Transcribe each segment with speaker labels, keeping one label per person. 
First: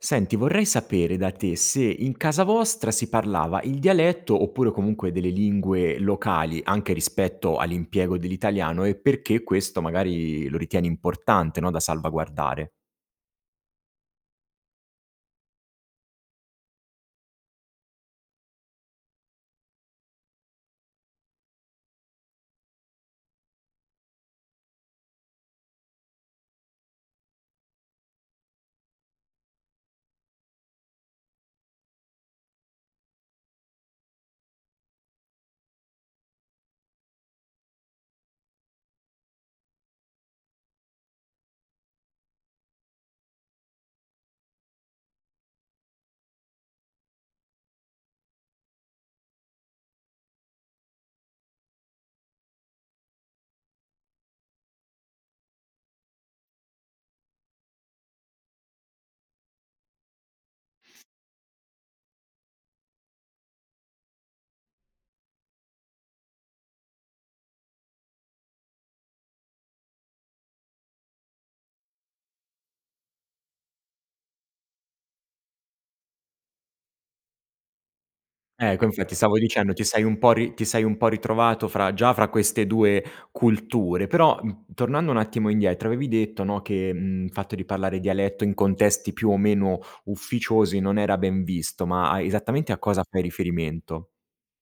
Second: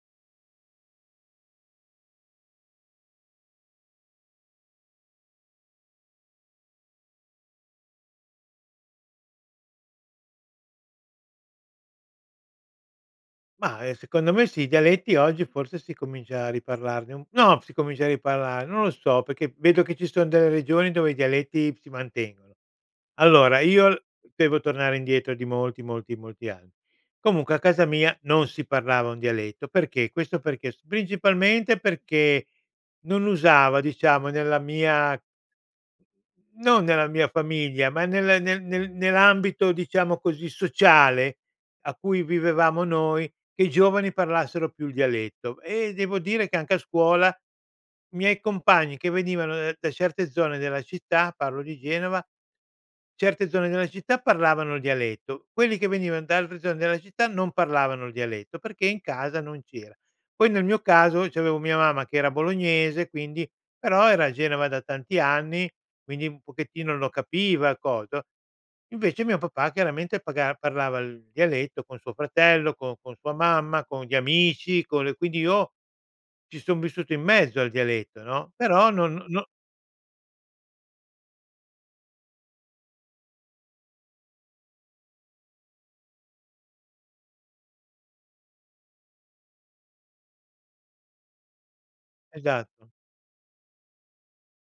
Speaker 1: Senti, vorrei sapere da te se in casa vostra si parlava il dialetto oppure comunque delle lingue locali, anche rispetto all’impiego dell’italiano, e perché questo magari lo ritieni importante, no, da salvaguardare.
Speaker 2: Mah, ehm, secondo me sì, i dialetti oggi forse si comincia a riparlarn no, si comincia a riparlarne. Non lo so, perché vedo che ci son delle regioni dove i dialetti si mantengono. Allora, io devo tornare indietro di molti, molti, molti anni. Comunque a casa mia non si parlava un dialetto. Perché? Questo perché? Principalmente perché non usava, diciamo, nella mia non nella mia famiglia ma nel nel nel nell’ambito, diciamo così, sociale a cui vivevamo noi, che i giovani parlassero più il dialetto, ehm, devo dire che anche a scuola miei compagni che venivano da certe zone della città- parlo di Genova- certe zone della città, parlavano il dialetto. Quelli che venivano da altre zone della città non parlavano il dialetto perché in casa non c’era. Poi nel mio caso c’avevo mia mamma che era bolognese, quindi, però era a Genova da tanti anni, quindi un pochettino lo capiva il cos no? Invece mio papà chiaramente paga parlava il dialetto con suo fratello, con con sua mamma, con gli amici, con le quindi io ci son vissuto in mezzo al dialetto, no,
Speaker 1: Ecco,
Speaker 2: però
Speaker 1: infatti
Speaker 2: non
Speaker 1: stavo
Speaker 2: no
Speaker 1: dicendo, ti sei un po’ ri ti sei un po’ ritrovato fra già fra queste 2 culture, però tornando un attimo indietro avevi detto, no, che, mhmm, fatto di parlare dialetto in contesti più o meno ufficiosi non era ben visto, ma a esattamente a
Speaker 2: Esatto.
Speaker 1: cosa fai riferimento?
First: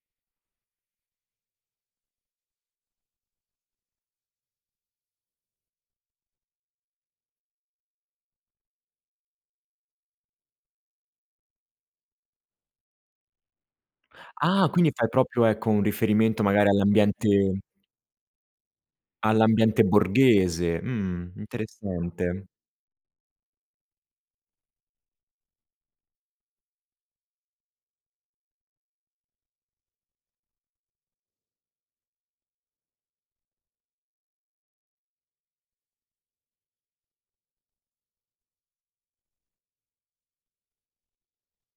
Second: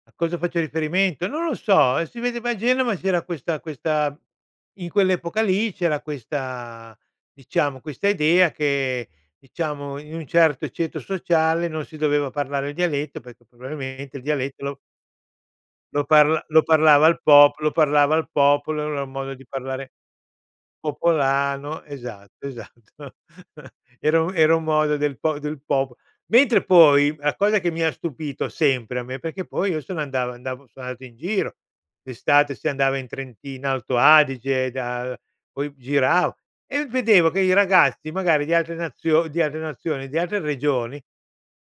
Speaker 2: A cosa faccio riferimento? Non lo so, e si vedeva a Genova c’era questa questa in quell’epoca lì c’era questa diciamo, questa idea che diciamo, in un certo ceto sociale non si doveva parlare il dialetto, perché probabilmente il dialetto
Speaker 1: Ah,
Speaker 2: lo
Speaker 1: quindi fai proprio, ecco, un
Speaker 2: lo parla
Speaker 1: riferimento
Speaker 2: lo
Speaker 1: magari
Speaker 2: parlava il
Speaker 1: all’ambiente
Speaker 2: popolo lo parlava il popolo, era un modo di
Speaker 1: all’ambiente
Speaker 2: parlare
Speaker 1: borghese? Mhmm,
Speaker 2: popolano
Speaker 1: interessante.
Speaker 2: esatto esatto era un era un modo del pop del popol mentre poi, la cosa che mi ha stupito sempre a me, perché poi io sono andav andavo sono andato in giro, d’estate, si andava in Trentino-Alto Adige da poi gira e vedevo che i ragazzi magari di altre nazio di altre nazioni, di altre regioni,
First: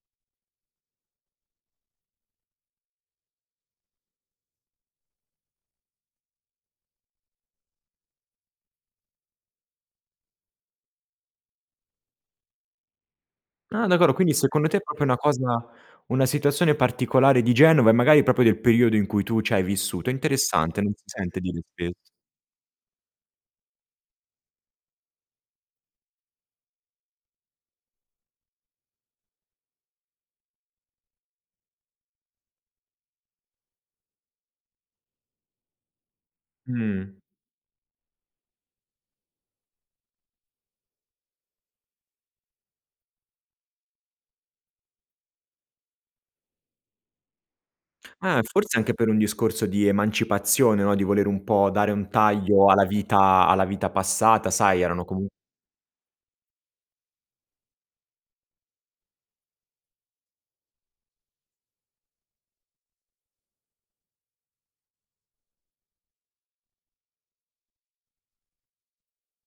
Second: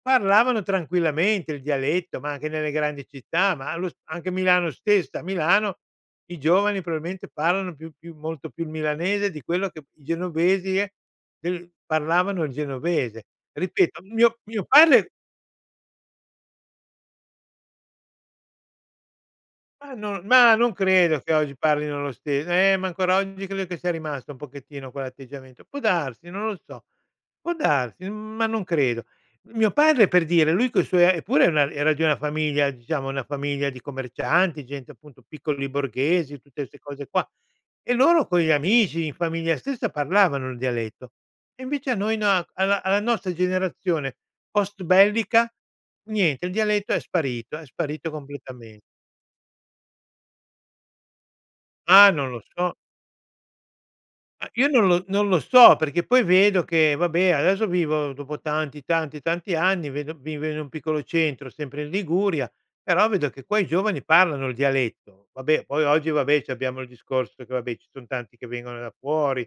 Speaker 2: parlavano tranquillamente il dialetto, ma anche nelle grandi città, ma allo s anche Milano stessa, a Milano i giovani probabilmente parlano più più molto più milanese di quello che p i genovesi eh, del parlavano il genovese.
Speaker 1: Ah,
Speaker 2: Ripeto,
Speaker 1: d'accor quindi
Speaker 2: mio mio
Speaker 1: secondo te è proprio
Speaker 2: padre
Speaker 1: una cosa una situazione particolare di Genova e magari proprio del periodo in cui tu c'hai
Speaker 2: Ma
Speaker 1: vissuto?
Speaker 2: non ma non
Speaker 1: Interessante, non si
Speaker 2: credo che
Speaker 1: sente
Speaker 2: oggi
Speaker 1: dire spess
Speaker 2: parlino lo stes eh ma ancora oggi credo che sia rimasto un pochettino quell’atteggiamento può darsi, non lo so, può darsi, ma non credo. Mio padre per dire, lui coi suoi eppure era era di una famiglia, diciamo, una famiglia di commercianti, gente appunto piccoli borghesi, tutte ste cose
Speaker 1: Mh.
Speaker 2: qua, e loro con gli amici, in famiglia stessa parlavano il dialetto. E invece a noi na a alla nostra generazione postbellica, niente, il dialetto è sparito è sparito
Speaker 1: Eh forse
Speaker 2: completame
Speaker 1: anche per un discorso di emancipazione, no, di voler un po’ dare
Speaker 2: Ah
Speaker 1: un
Speaker 2: non lo
Speaker 1: taglio
Speaker 2: so.
Speaker 1: alla vita alla vita
Speaker 2: Ah
Speaker 1: passata,
Speaker 2: io
Speaker 1: sai,
Speaker 2: non lo
Speaker 1: erano
Speaker 2: non
Speaker 1: comun
Speaker 2: lo so perché poi vedo che, vabbè, adesso vivo, dopo tanti, tanti, tanti anni, vedo vivo in un piccolo centro, sempre in Liguria, però vedo che qua i giovani parlano il dialetto. Vabbè, poi oggi, vabbè, c’abbiamo il discorso che, vabbè, ci son tanti che vengono da fuori,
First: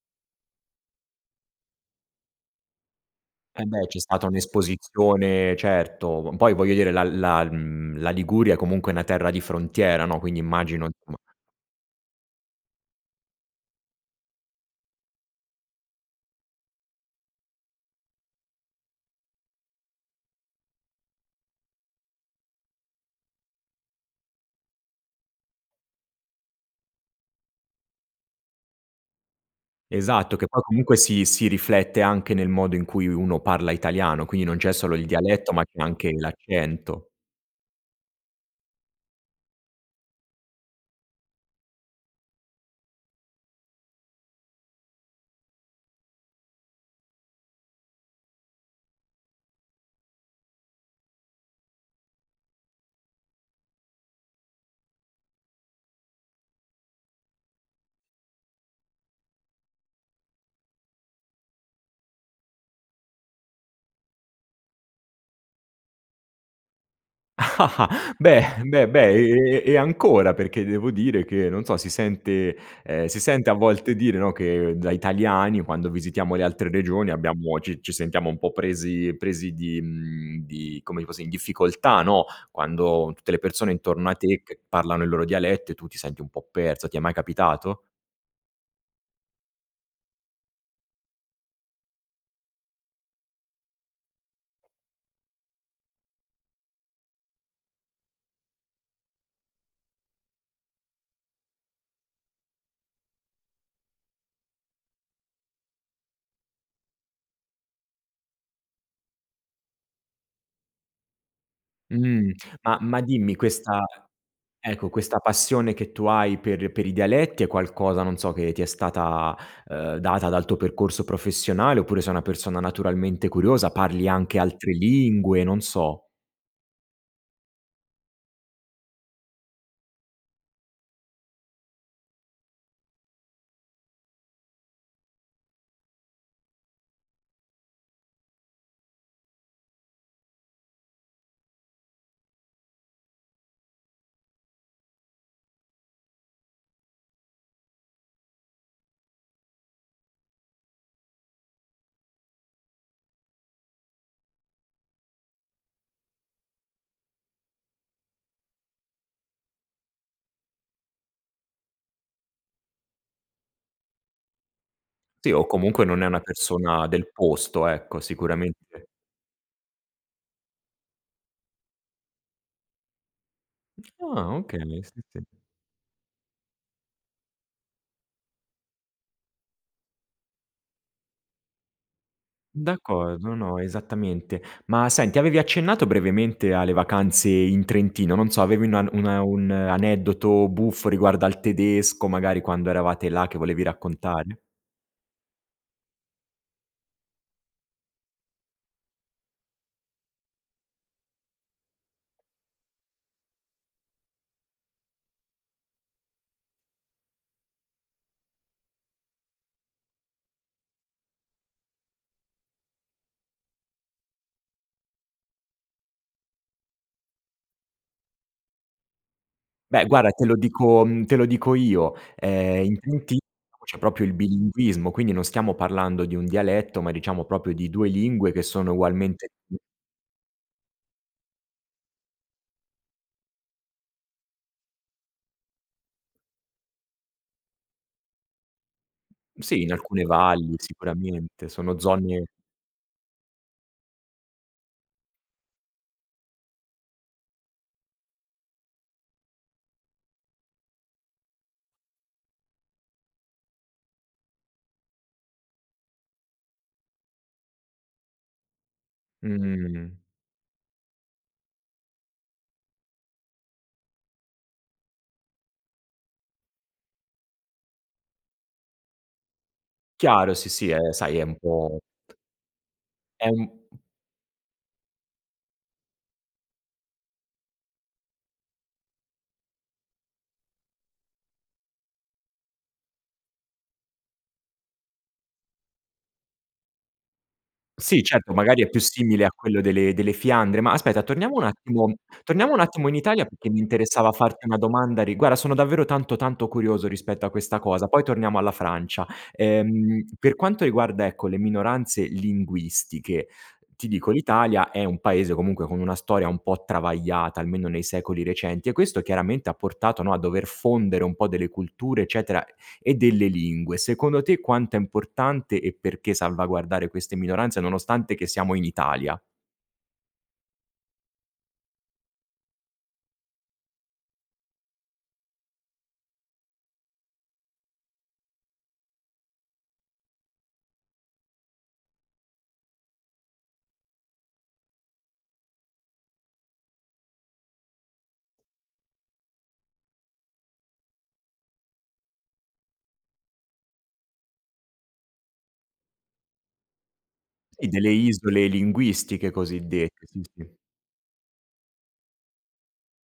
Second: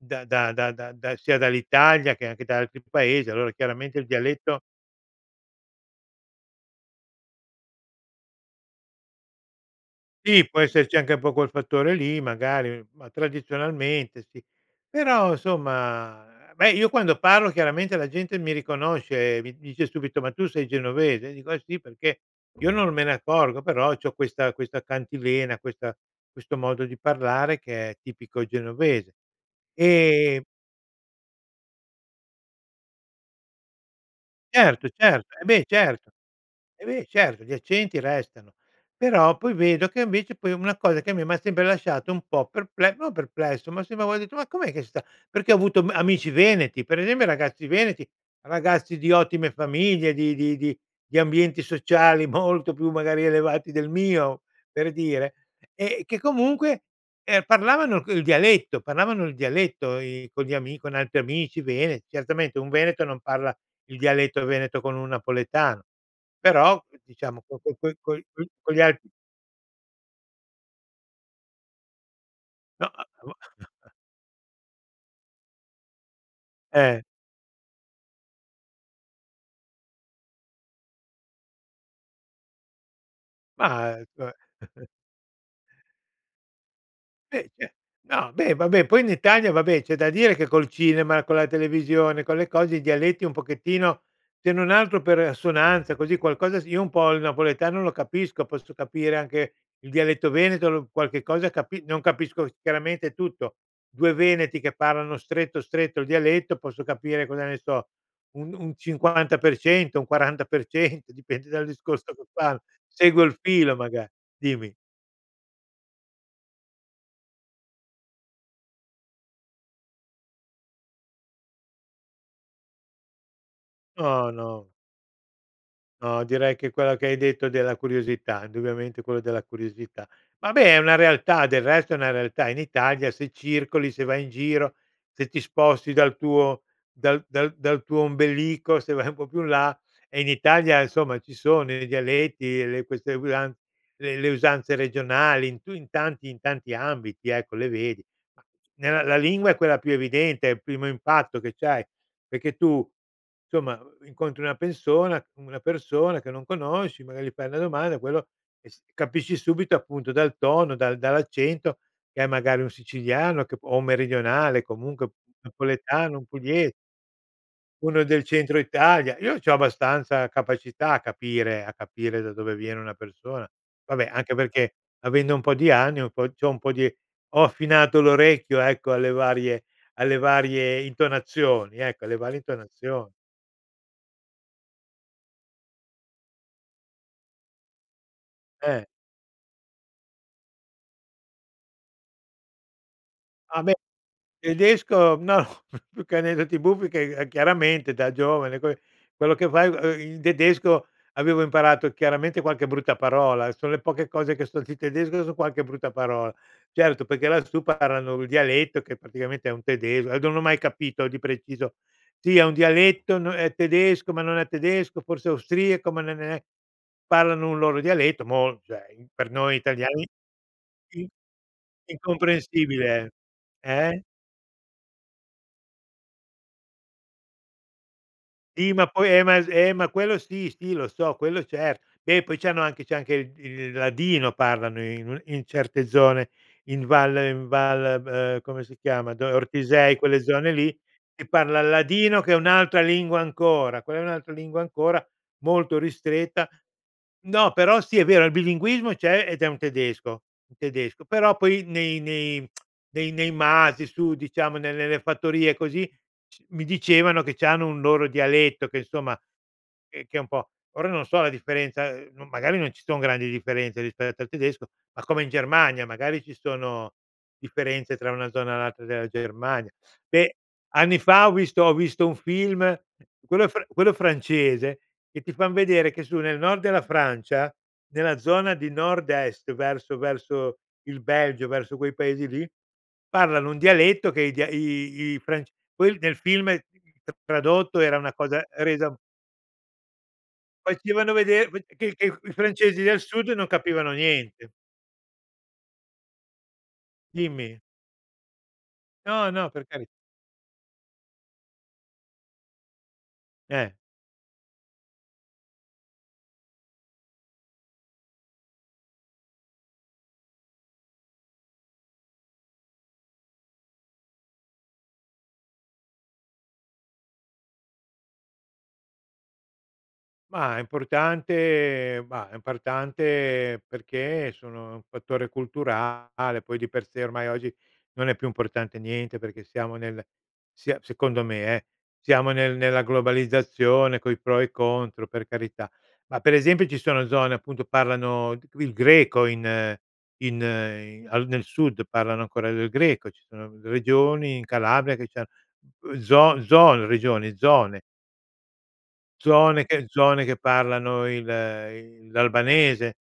Speaker 2: da da da da sia dall’Italia che anche da altri Paesi, allora
Speaker 1: Ehm, beh,
Speaker 2: chiaramente
Speaker 1: c’è
Speaker 2: il
Speaker 1: stata
Speaker 2: dialetto
Speaker 1: un’esposizione, certo. Poi voglio dire la la mhmm, la Liguria comunque è una terra di frontiera, no, quindi
Speaker 2: Sì, può
Speaker 1: immagino
Speaker 2: esserci anche un po’
Speaker 1: [unintelligible]
Speaker 2: col fattore lì magari, ma tradizionalmente sì, però somma, beh, io quando parlo chiaramente la gente mi riconosce, mi dice subito: "Ma tu sei genovese?" Dico: "Eh sì", perché io non me ne accorgo, però c’ho questa questa cantilena, questa questo modo di parlare che è tipico genovese,
Speaker 1: Esatto,
Speaker 2: ehm
Speaker 1: che poi comunque si si riflette anche nel modo in cui uno parla italiano, quindi non c’è
Speaker 2: Certo
Speaker 1: solo il
Speaker 2: certo, e
Speaker 1: dialetto
Speaker 2: beh
Speaker 1: ma c'è anche
Speaker 2: certo e beh
Speaker 1: l’accento.
Speaker 2: certo gli accenti restano, però poi vedo che invece poi una cosa che a me m’ha sempre lasciato un po’ perple no perplesso, ma sempre de: "Ma com’è che sta?" Perché ho avuto ma amici veneti, pre esempio, ragazzi veneti, ragazzi di ottime famiglie, di di di di ambienti sociali molto più magari elevati del mio, per dire, eh, che comunque, ehm, parlavano il dialetto parlavano il dialetto, i con gli ami con gli altri amici vene certamente un veneto non parla il dialetto veneto con un napoletano, però diciamo co co-co co
Speaker 1: Beh
Speaker 2: con gli
Speaker 1: beh
Speaker 2: altri
Speaker 1: beh, e e ancora perché devo dire che, non so, si sente
Speaker 2: No.
Speaker 1: ehm, si sente a
Speaker 2: [unintelligible]
Speaker 1: volte dire, no, che da italiani, quando visitiamo le altre
Speaker 2: Eh.
Speaker 1: regioni, abbiamo ci ci sentiamo un po’ presi presi di mhmm, di, come ti posso in difficoltà, no, quando tutte le persone
Speaker 2: Ma, ehm,
Speaker 1: intorno a te che
Speaker 2: c
Speaker 1: parlano i loro dialetti, e tu ti senti un po’ perso. Ti è mai
Speaker 2: Ehm, ce
Speaker 1: capitato?
Speaker 2: no beh, vabbè, poi in Italia, vabbè, c’è da dire che col cinema, con la televisione, con le cose i dialetti un pochettino, se non altro per assonanza, così, qualcosa sì io un po’ il napoletano lo capisco, posso capire anche il dialetto veneto, l qualche cosa capi non capisco, chiaramente tutto, 2 veneti che parlano stretto, stretto il dialetto, posso capire, cosa ne so, un un 50% un 40% dipende dal discorso che
Speaker 1: Mh,
Speaker 2: fan,
Speaker 1: ma ma
Speaker 2: seguo
Speaker 1: dimmi,
Speaker 2: il filo
Speaker 1: questa
Speaker 2: maga dimmi.
Speaker 1: ecco questa passione che tu hai per per i dialetti è qualcosa, non so, che ti è stata, ehm, data dal tuo percorso professionale oppure sei una persona naturalmente curiosa? Parli
Speaker 2: No,
Speaker 1: anche
Speaker 2: no.
Speaker 1: altre lingue, non so.
Speaker 2: No, direi che quello che hai detto della curiosità, indubbiamente, quello della curiosità. Vabbè, è una realtà, del resto è una realtà in Italia se circoli, se vai in giro, se ti sposti dal tuo dal dal dal tuo ombelico, se vai un po’ più in là, eh in Italia, insomma, ci sono i dialetti, le queste usan le le usanze regionali, in tu in tanti in tanti ambiti, ecco, le vedi, ma nella la lingua è quella più evidente, è il primo impatto che c’hai, perché tu, somma, incontri una pessona una persona che non conosci, magari gli fai una domanda, quello capisci subito appunto dal tono, dal dall’accento, che è magari un siciliano che p o meridionale, comunque
Speaker 1: Sì o comunque non è
Speaker 2: napoletano,
Speaker 1: una
Speaker 2: un puglies
Speaker 1: persona del posto, ecco,
Speaker 2: uno del Centro
Speaker 1: sicuramente
Speaker 2: Italia, io c’ho abbastanza capacità a capire a capire da dove viene una persona, vabbè, anche
Speaker 1: Ah okay,
Speaker 2: perché,
Speaker 1: sì, sì.
Speaker 2: avendo un po’ di anni, un po’ c’ho un po’ di ho affinato l’orecchio, ecco, alle varie alle varie intonazioni, ecco, alle varie intonazioni.
Speaker 1: D’accordo, no, esattamente. Ma senti, avevi accennato brevemente alle vacanze in Trentino, non so, avevi
Speaker 2: Eh.
Speaker 1: una una un aneddoto buffo riguardo al tedesco magari quando eravate là che
Speaker 2: A
Speaker 1: volevi
Speaker 2: me,
Speaker 1: raccontare.
Speaker 2: tedesco no, più che aneddoti buffi, che a chiaramente da giovane que quello che fai il tedesco avevo imparato chiaramente qualche brutta parola, son le poche cose che so di tedesco son qualche brutta parola. Certo, perché lassù parlano il dialetto che praticamente è un tedesco a d non ho mai capito di preciso. Sì, è un dialetto n è tedesco, ma non è tedesco, forse austriaco, ma non è parlano un loro dialetto mol cioè, per noi
Speaker 1: Beh,
Speaker 2: italiani,
Speaker 1: guarda, te lo dico mhmm,
Speaker 2: in
Speaker 1: te lo dico io, ehm, in
Speaker 2: incomprensibile,
Speaker 1: Trenti c’è
Speaker 2: eh.
Speaker 1: proprio il bilinguismo, quindi non stiamo parlando di un dialetto ma diciamo proprio di due lingue che
Speaker 2: Sì,
Speaker 1: sono
Speaker 2: ma poi ehm,
Speaker 1: ugualmente
Speaker 2: ma
Speaker 1: [unintelligible]
Speaker 2: ehm, ma quello sì, sì, lo so, quello certo, beh poi c’hanno anche c’è anche il il ladino, parlano in un in certe zone, in Val in Val come si chiama?
Speaker 1: Sì, in
Speaker 2: Ortisei,
Speaker 1: alcune
Speaker 2: quelle
Speaker 1: valli
Speaker 2: zone lì, che
Speaker 1: sicuramente
Speaker 2: parlan il
Speaker 1: sono
Speaker 2: ladino,
Speaker 1: zone
Speaker 2: che è un’altra lingua ancora, quella è un'altra lingua ancora, molto ristretta no, però sì, è vero il bilinguismo c’è ed è un tedesco un tedesco, però poi nei nei nei nei masi, su diciamo, ne nelle fattorie e così, c mi dicevano che c’hanno un loro dialetto che, insomma,
Speaker 1: Mh.
Speaker 2: ch che è un po' ora, non so la differenza, magari non ci son grandi differenze rispetto al tedesco, ma come in Germania magari ci sono differenze tra una zona e l'altra della Germania.
Speaker 1: Chiaro
Speaker 2: Beh,
Speaker 1: sì, sì è
Speaker 2: anni
Speaker 1: sai è
Speaker 2: fa ho
Speaker 1: un
Speaker 2: visto ho
Speaker 1: po'
Speaker 2: visto un film,
Speaker 1: è
Speaker 2: quello
Speaker 1: un
Speaker 2: fr quello francese, che ti fan vedere che su nel nord della Francia, nella zona di nord-est verso verso il Belgio, verso quei paesi lì, parlano un dialetto che i di i fra que nel film tradotto era
Speaker 1: Sì,
Speaker 2: una
Speaker 1: certo,
Speaker 2: cosa
Speaker 1: magari è più
Speaker 2: resa
Speaker 1: simile a quello delle delle Fiandre, ma aspetta,
Speaker 2: facevano
Speaker 1: torniamo un
Speaker 2: vedere [unintelligible] che
Speaker 1: attimo
Speaker 2: che i
Speaker 1: torniamo un
Speaker 2: francesi
Speaker 1: attimo in
Speaker 2: del
Speaker 1: Italia,
Speaker 2: sud non
Speaker 1: perché mi
Speaker 2: capivano
Speaker 1: interessava farti
Speaker 2: niente.
Speaker 1: una domanda rigua guarda, sono davvero tanto, tanto curioso rispetto a
Speaker 2: Dimmi.
Speaker 1: questa cosa, poi torniamo alla Francia.
Speaker 2: No, no per cari
Speaker 1: Ehm, per quanto riguarda, ecco, le minoranze linguistiche,
Speaker 2: Eh.
Speaker 1: ti dico l’Italia è un paese comunque con una storia un po’ travagliata, almeno nei secoli recenti, e questo chiaramente ha portato, no, a dover fondere un po’ delle culture eccetera e delle lingue. Secondo te, quanto è importante, e perché, salvaguardare queste minoranze, nonostante che siamo in Italia?
Speaker 2: Ma è importante bah è importante perché sono un fattore culturale, poi di per sé ormai oggi non è più importante niente, perché siamo nel sia secondo me eh, siamo nel nella globalizzazione coi pro e i contro per carità. Ma per esempio ci sono zone appunto, parlano g il greco in in in al nel sud parlano ancora del Greco, ci sono r regioni in Calabria che c'han ehm, zo zone, regioni,
Speaker 1: Sì,
Speaker 2: zone
Speaker 1: delle isole linguistiche
Speaker 2: zone che
Speaker 1: cosiddette, sì,
Speaker 2: zone che
Speaker 1: sì.
Speaker 2: parlano il il l'albanese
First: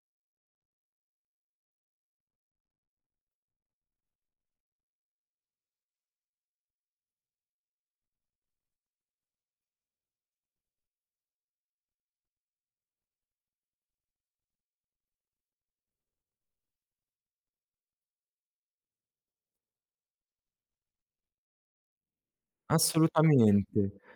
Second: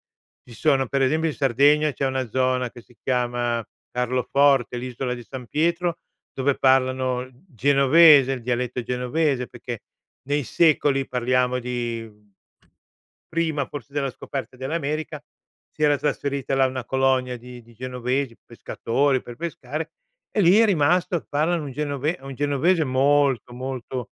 Speaker 2: ci sono, per esempio in Sardegna c'è una zona che si chiama Carloforte, l'isola di San Pietro, dove parlano genovese, il dialetto genovese; perché nei secoli, parliamo di prima forse della scoperta dell'America, si era trasferita là una colonia di di genovesi, pescatori per pescare e lì è rimasto e parlano un genove un genovese molto,
Speaker 1: Assolutamente.
Speaker 2: molto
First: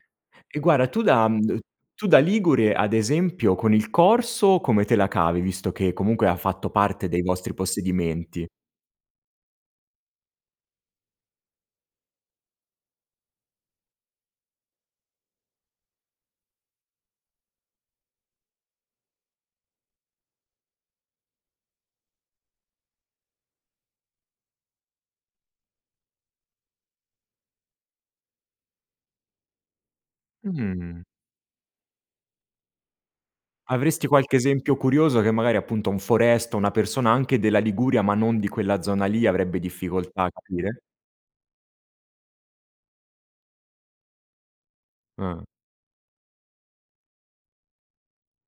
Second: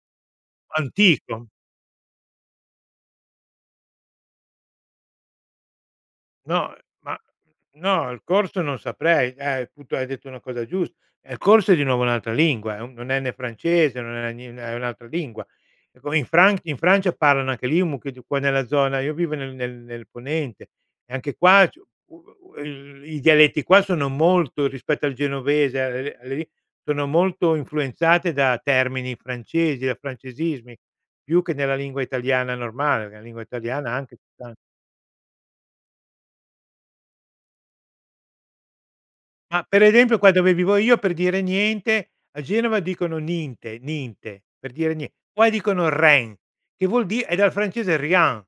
Speaker 1: E guarda tu da uhm,
Speaker 2: antico.
Speaker 1: d tu da ligure ad esempio con il corso come te la cavi, visto che comunque ha fatto
Speaker 2: No, ehm
Speaker 1: parte
Speaker 2: ma
Speaker 1: dei vostri
Speaker 2: no, il
Speaker 1: possedimenti?
Speaker 2: corso non saprei, eh appunto, hai detto una cosa giusta. Eh, il corso è di nuovo un'altra lingua. È un non è né francese, non è né ni è un'altra lingua. È come in Fran in Francia parlano anche lì un mucchio di qua nella zona io vivo nel nel nel ponente, e anche qua c'è [unintelligible] il i dialetti qua sono molto, rispetto al genovese, [unintelligible] sono molto influenzate da termini francesi, da francesismi
Speaker 1: Mh.
Speaker 2: più che nella lingua italiana normale, la lingua italiana
Speaker 1: Avresti
Speaker 2: anche ci
Speaker 1: qualche
Speaker 2: stan
Speaker 1: esempio curioso che magari appunto un foresto, o una persona anche della Liguria ma non di quella zona lì avrebbe
Speaker 2: Ma per esempio
Speaker 1: difficoltà
Speaker 2: qua
Speaker 1: a
Speaker 2: dove vivo
Speaker 1: capire?
Speaker 2: io, per dire "niente", a Genova dicono: "Ninte, ninte", per dire nie
Speaker 1: Ah.
Speaker 2: poi dicono: "Rein" che vuol di' è dal francese Rien;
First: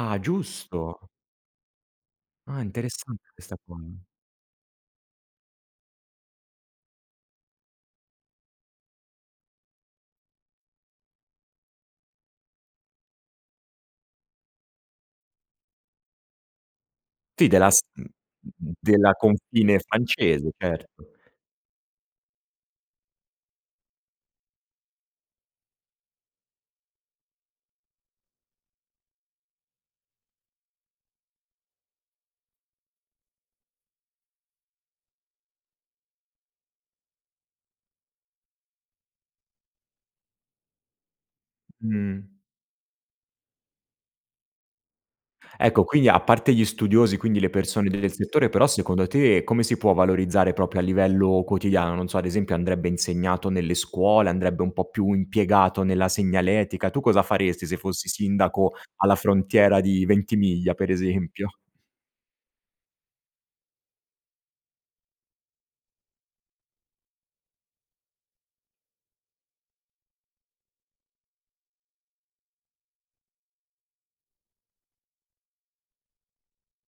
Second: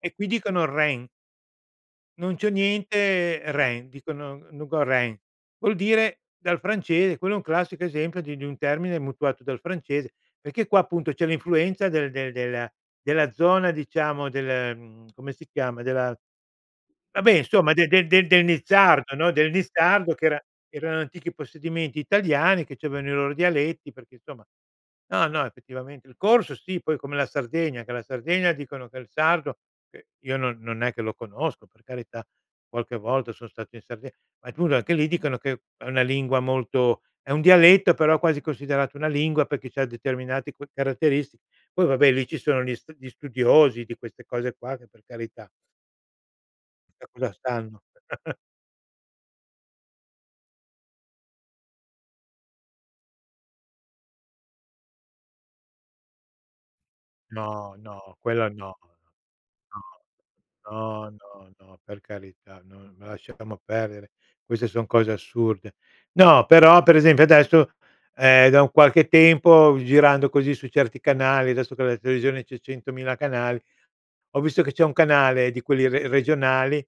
Speaker 2: e qui dicono: "Rein."
Speaker 1: giusto.
Speaker 2: Non c'ho
Speaker 1: Ah, interessante
Speaker 2: niente,
Speaker 1: questa
Speaker 2: rein.
Speaker 1: cosa.
Speaker 2: Dicono: "no go rein." Vuol dire dal francese quello è un classico esempio di di un termine mutuato dal francese. Perché qua appunto c'è l'influenza del del della della zona diciamo del ehm, come si chiama, della vabbè
Speaker 1: Sì della
Speaker 2: insomma
Speaker 1: s
Speaker 2: del
Speaker 1: uhm,
Speaker 2: del del del
Speaker 1: mh mhmm, della
Speaker 2: Nizzardo, no, del
Speaker 1: confine
Speaker 2: Nizzardo che era
Speaker 1: francese,
Speaker 2: erano
Speaker 1: certo.
Speaker 2: antichi possedimenti italiani che c'avevano i loro dialetti perché insomma no, no effettivamente. Il corso sì, poi come la Sardegna, che la Sardegna dicono che il sardo che io non non è che lo conosco per carità, qualche volta son stato in Sarde ma comunque anche lì dicono che è una lingua molto è un dialetto però quasi considerata una lingua perché c'ha determinati cu caratteristi poi vabbè lì
Speaker 1: Mh.
Speaker 2: ci sono gli stu gli studiosi di queste cose qua che per carità
Speaker 1: Ecco, quindi a parte gli studiosi,
Speaker 2: qualcosa
Speaker 1: quindi le
Speaker 2: stanno.
Speaker 1: persone del settore però secondo te come si può valorizzare proprio a livello quotidiano? Non so, ad esempio andrebbe insegnato nelle scuole, andrebbe un po' più impiegato nella segnaletica, tu cosa faresti
Speaker 2: No,
Speaker 1: se fossi
Speaker 2: no, quella
Speaker 1: sindaco
Speaker 2: no.
Speaker 1: alla frontiera
Speaker 2: No.
Speaker 1: di Ventimiglia per
Speaker 2: No, no,
Speaker 1: esempio?
Speaker 2: no per carità, no, ma lasciamo perdere. Queste son cose assurde. No, però per esempio adesso, ehm, da un qualche tempo girando così su certi canali, adesso che la televisione c'è 100.000 canali, ho visto che c'è un canale di quelli re regionali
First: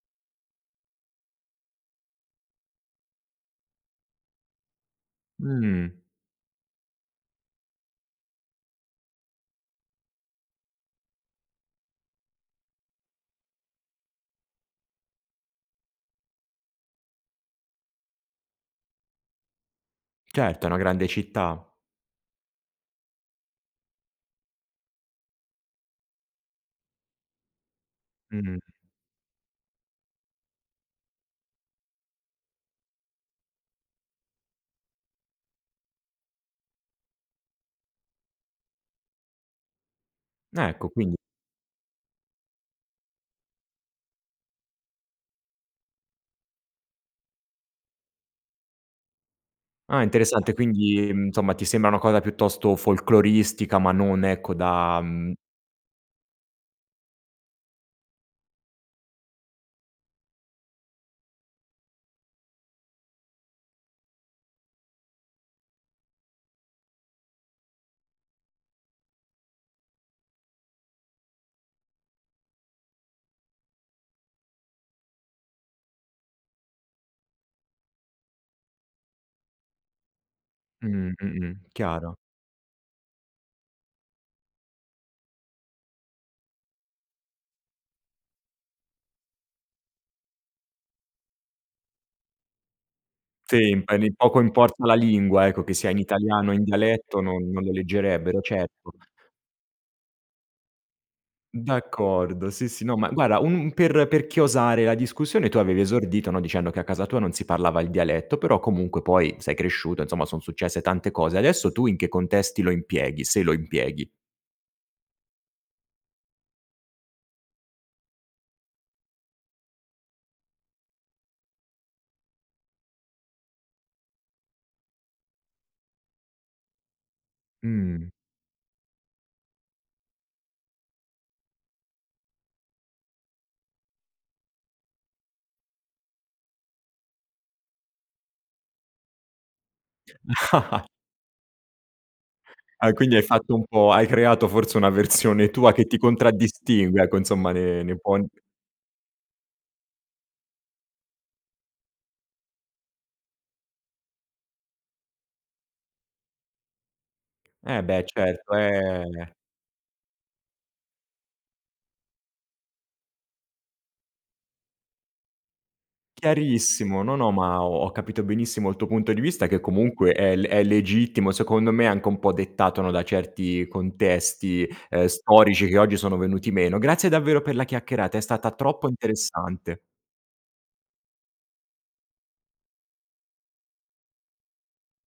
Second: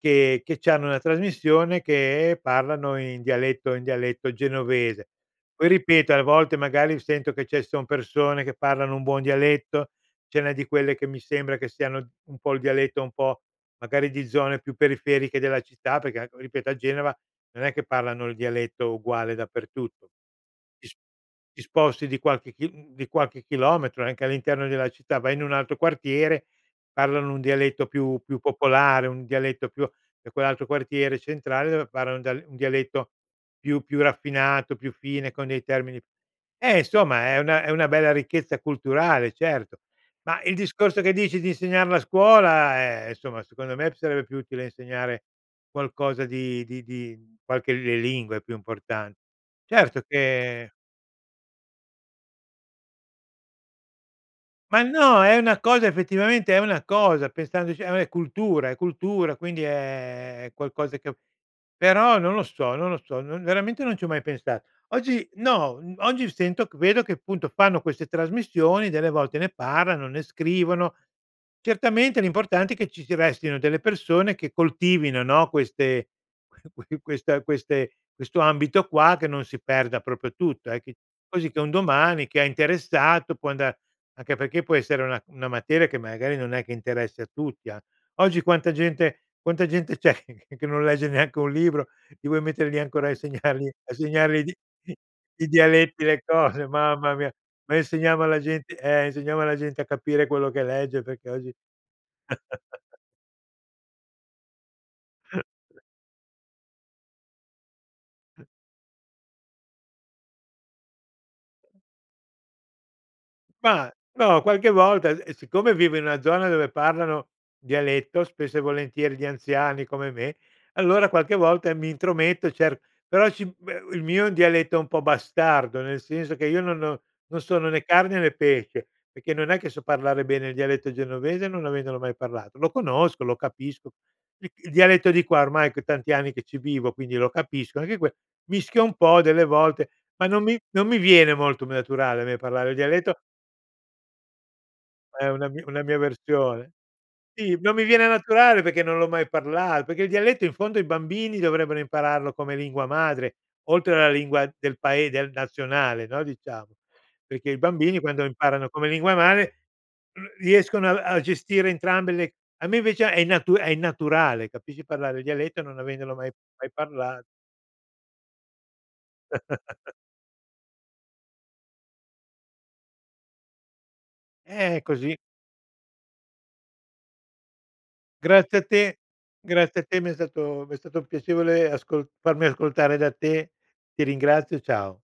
Speaker 2: che che c'hanno una trasmissione che parlano in dialetto, in dialetto genovese. Poi
Speaker 1: Mh.
Speaker 2: ripeto a volte magari sento che ce son persone che parlano un buon dialetto, ce n'è di quelle che mi sembra che siano un po' il dialetto un po' magari di zone più periferiche della città, perché ecco ripeto a Genova non è che parlano il dialetto uguale dappertutto.
Speaker 1: Certo, è una
Speaker 2: Ti sp
Speaker 1: grande
Speaker 2: ti
Speaker 1: città.
Speaker 2: sposti di qualche chil uhm, di qualche chilometro, anche all'interno della città, vai in un altro quartiere parlano un dialetto più più
Speaker 1: Mh-mh.
Speaker 2: popolare, un dialetto più e quell'altro quartiere centrale dove parlano un dial un dialetto più più raffinato, più fine con dei termini eh insomma è una è una bella ricchezza culturale, certo. Ma il
Speaker 1: Ecco,
Speaker 2: discorso che
Speaker 1: quindi
Speaker 2: dici di insegnarla a scuola eh, insomma secondo me p sarebbe più utile insegnare qualcosa di di di qualche le lingue è più importan
Speaker 1: Ah
Speaker 2: certo
Speaker 1: interessante.
Speaker 2: che
Speaker 1: Quindi, ehm, insomma ti sembra una cosa piuttosto folkloristica ma non ecco
Speaker 2: Ma
Speaker 1: da,
Speaker 2: no
Speaker 1: mhmm
Speaker 2: è una cosa, effettivamente è una cosa, pensandoci è è cultura, è cultura, quindi, ehm, è qualcosa che però non lo so, non lo so non veramente non ci ho mai pensato. Oggi no, uhm, oggi sento che vedo che appunto fanno queste trasmissioni, delle volte ne parlano, ne scrivono; certamente l'importante è che ci si restino delle persone che coltivino, no, queste que que questa queste questo ambito qua che non si perda proprio tutto, e che
Speaker 1: Mh-mh,
Speaker 2: quasi
Speaker 1: mh-mh,
Speaker 2: che un
Speaker 1: chiaro.
Speaker 2: domani chi è interessato può andar anche perché può essere una una materia che magari non è che interessa a tutti, an oggi quanta gente quanta gente c'è che che non legge neanche un libro, li vuoi mettere lì ancora a insegnargli a
Speaker 1: Sì, poi lì
Speaker 2: insegnargli
Speaker 1: poco
Speaker 2: i di
Speaker 1: importa la lingua
Speaker 2: i
Speaker 1: ecco, che sia in
Speaker 2: dialetti, le
Speaker 1: italiano o in
Speaker 2: cose mamma
Speaker 1: dialetto
Speaker 2: mia.
Speaker 1: non non lo
Speaker 2: Ma insegniamo la
Speaker 1: leggerebbero,
Speaker 2: gente
Speaker 1: certo.
Speaker 2: eh, insegniamo alla gente a capire quello che legge perché oggi
Speaker 1: D'accordo sì, sì. No ma guarda un un per per chiosare la discussione, tu avevi esordito, no, dicendo che a casa tua non si parlava il dialetto, però comunque poi sei cresciuto insomma, son successe tante cose. Adesso tu in che contesti lo impieghi, se lo
Speaker 2: Ma,
Speaker 1: impieghi?
Speaker 2: no qualche volta e e siccome vivo in una zona dove parlano dialetto spesso e volentieri, gli anziani come me, allora qualche volta e mi intrometto cer però sì, beh, il mio è un dialetto un po' bastardo, nel senso che io non ho non sono né
Speaker 1: Mh.
Speaker 2: carne né pesce, perché non è che so parlare bene il dialetto genovese non avendolo mai parlato; lo conosco, lo capisco. Il il dialetto di qua ormai che tanti anni che ci vivo, quindi lo capisco anche que mischio un po' delle volte ma non mi non mi viene molto naturale a me parlare il
Speaker 1: Ah e quindi
Speaker 2: dialetto.
Speaker 1: hai fatto un po' hai creato forse una
Speaker 2: È una
Speaker 1: versione
Speaker 2: mi
Speaker 1: tua
Speaker 2: una
Speaker 1: che
Speaker 2: mia
Speaker 1: ti
Speaker 2: versione.
Speaker 1: contraddistingue ecco, insomma
Speaker 2: Sì, non
Speaker 1: ne
Speaker 2: mi
Speaker 1: ne
Speaker 2: viene
Speaker 1: puon
Speaker 2: naturale perché non l'ho mai parlato, perché il dialetto in fondo i bambini dovrebbero impararlo come lingua madre, oltre alla lingua del pae del nazionale, no, diciamo, perché i
Speaker 1: Eh
Speaker 2: bambini
Speaker 1: beh
Speaker 2: quando
Speaker 1: certo,
Speaker 2: imparano come lingua
Speaker 1: ehm
Speaker 2: madre r riescono a a gestire entrambe le a me invece è innatu è innaturale, capisci, parlare il dialetto non avendolo mai mai
Speaker 1: Chiarissimo, no,
Speaker 2: parla
Speaker 1: no ma ho ho capito benissimo il tuo punto di vista, che comunque è le è legittimo secondo me, anche un po' dettato, no, da certi contesti,
Speaker 2: Eh,
Speaker 1: ehm,
Speaker 2: così.
Speaker 1: storici che oggi sono venuti meno. Grazie davvero per la chiacchierata. È stata
Speaker 2: Grazie a
Speaker 1: troppo
Speaker 2: te.
Speaker 1: interessante.
Speaker 2: Grazie a te mi è stato mi è stato piacevole ascol farmi ascoltare da te, ti ringrazio, ciao.